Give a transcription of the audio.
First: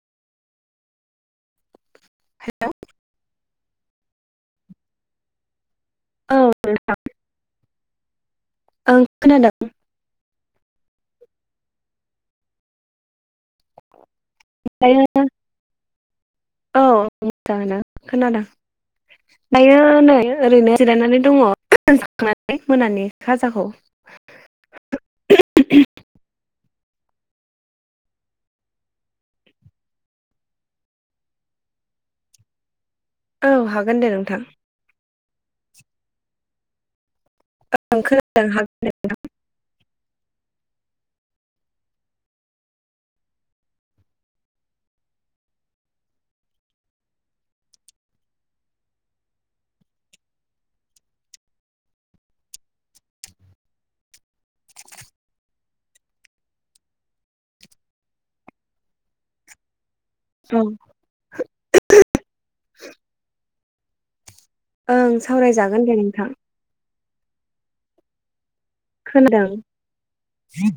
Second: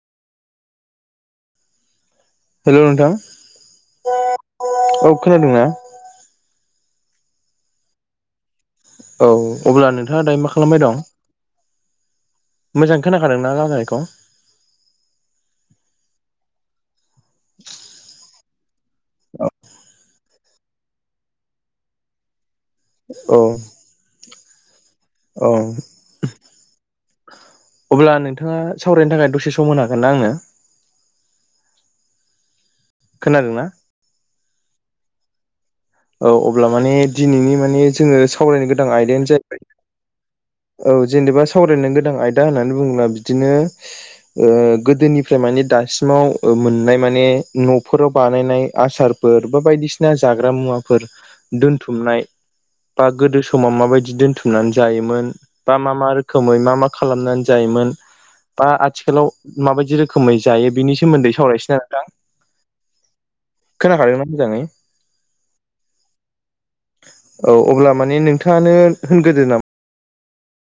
हेल' नोंथां औ खोनादोंना? औ नोंथां। ओं औ खोनादों अब्ला नोंथाङा दायो मा खालामबाय दं? मोजाङै खोनाखादोंना रायलायनायखौ? ओमफायो औ मोजाङैनो खोनादों दायो नै ओरैनो जिरायनानै दङ। [unintelligible] मोनानि औ खाजाखौ। औ। अब्ला नोंथाङा सावरायनो थाखाय दसे सम होनो हागोनना आंनो? औ खोनादोंना? हागोन दे नोंथां। औ अब्ला माने दिनैनि माने ओं जोङो खोनादों सावरायनो हागोन गोनां दे आयदायानो जा औ जेनेबा सावरायनो गोनां आयदा होननानै बुङोब्ला बिदिनो गोदोनिफ्राय माने दासिमाव मोननाय माने न'फोराव बानायनाय आसार फोर बा बायदिसिना जाग्रा मुवाफोर दोनथुमनाय बा गोदो समाव माबायदि दोनथुमनानै जायोमोन? बा मा मा रोखोमै मा मा खालामनानै जायोमोन बा आथिखालाव माबायदि रोखोमै औ जायो बिनि सोमोन्दै सावरायनोसैना दा खोनाखादोंना मोजाङै? ओं सावरायजागोन दे नोंथां। औ अब्ला माने नोंथाङानो होनग्रोदो नामा खोनादों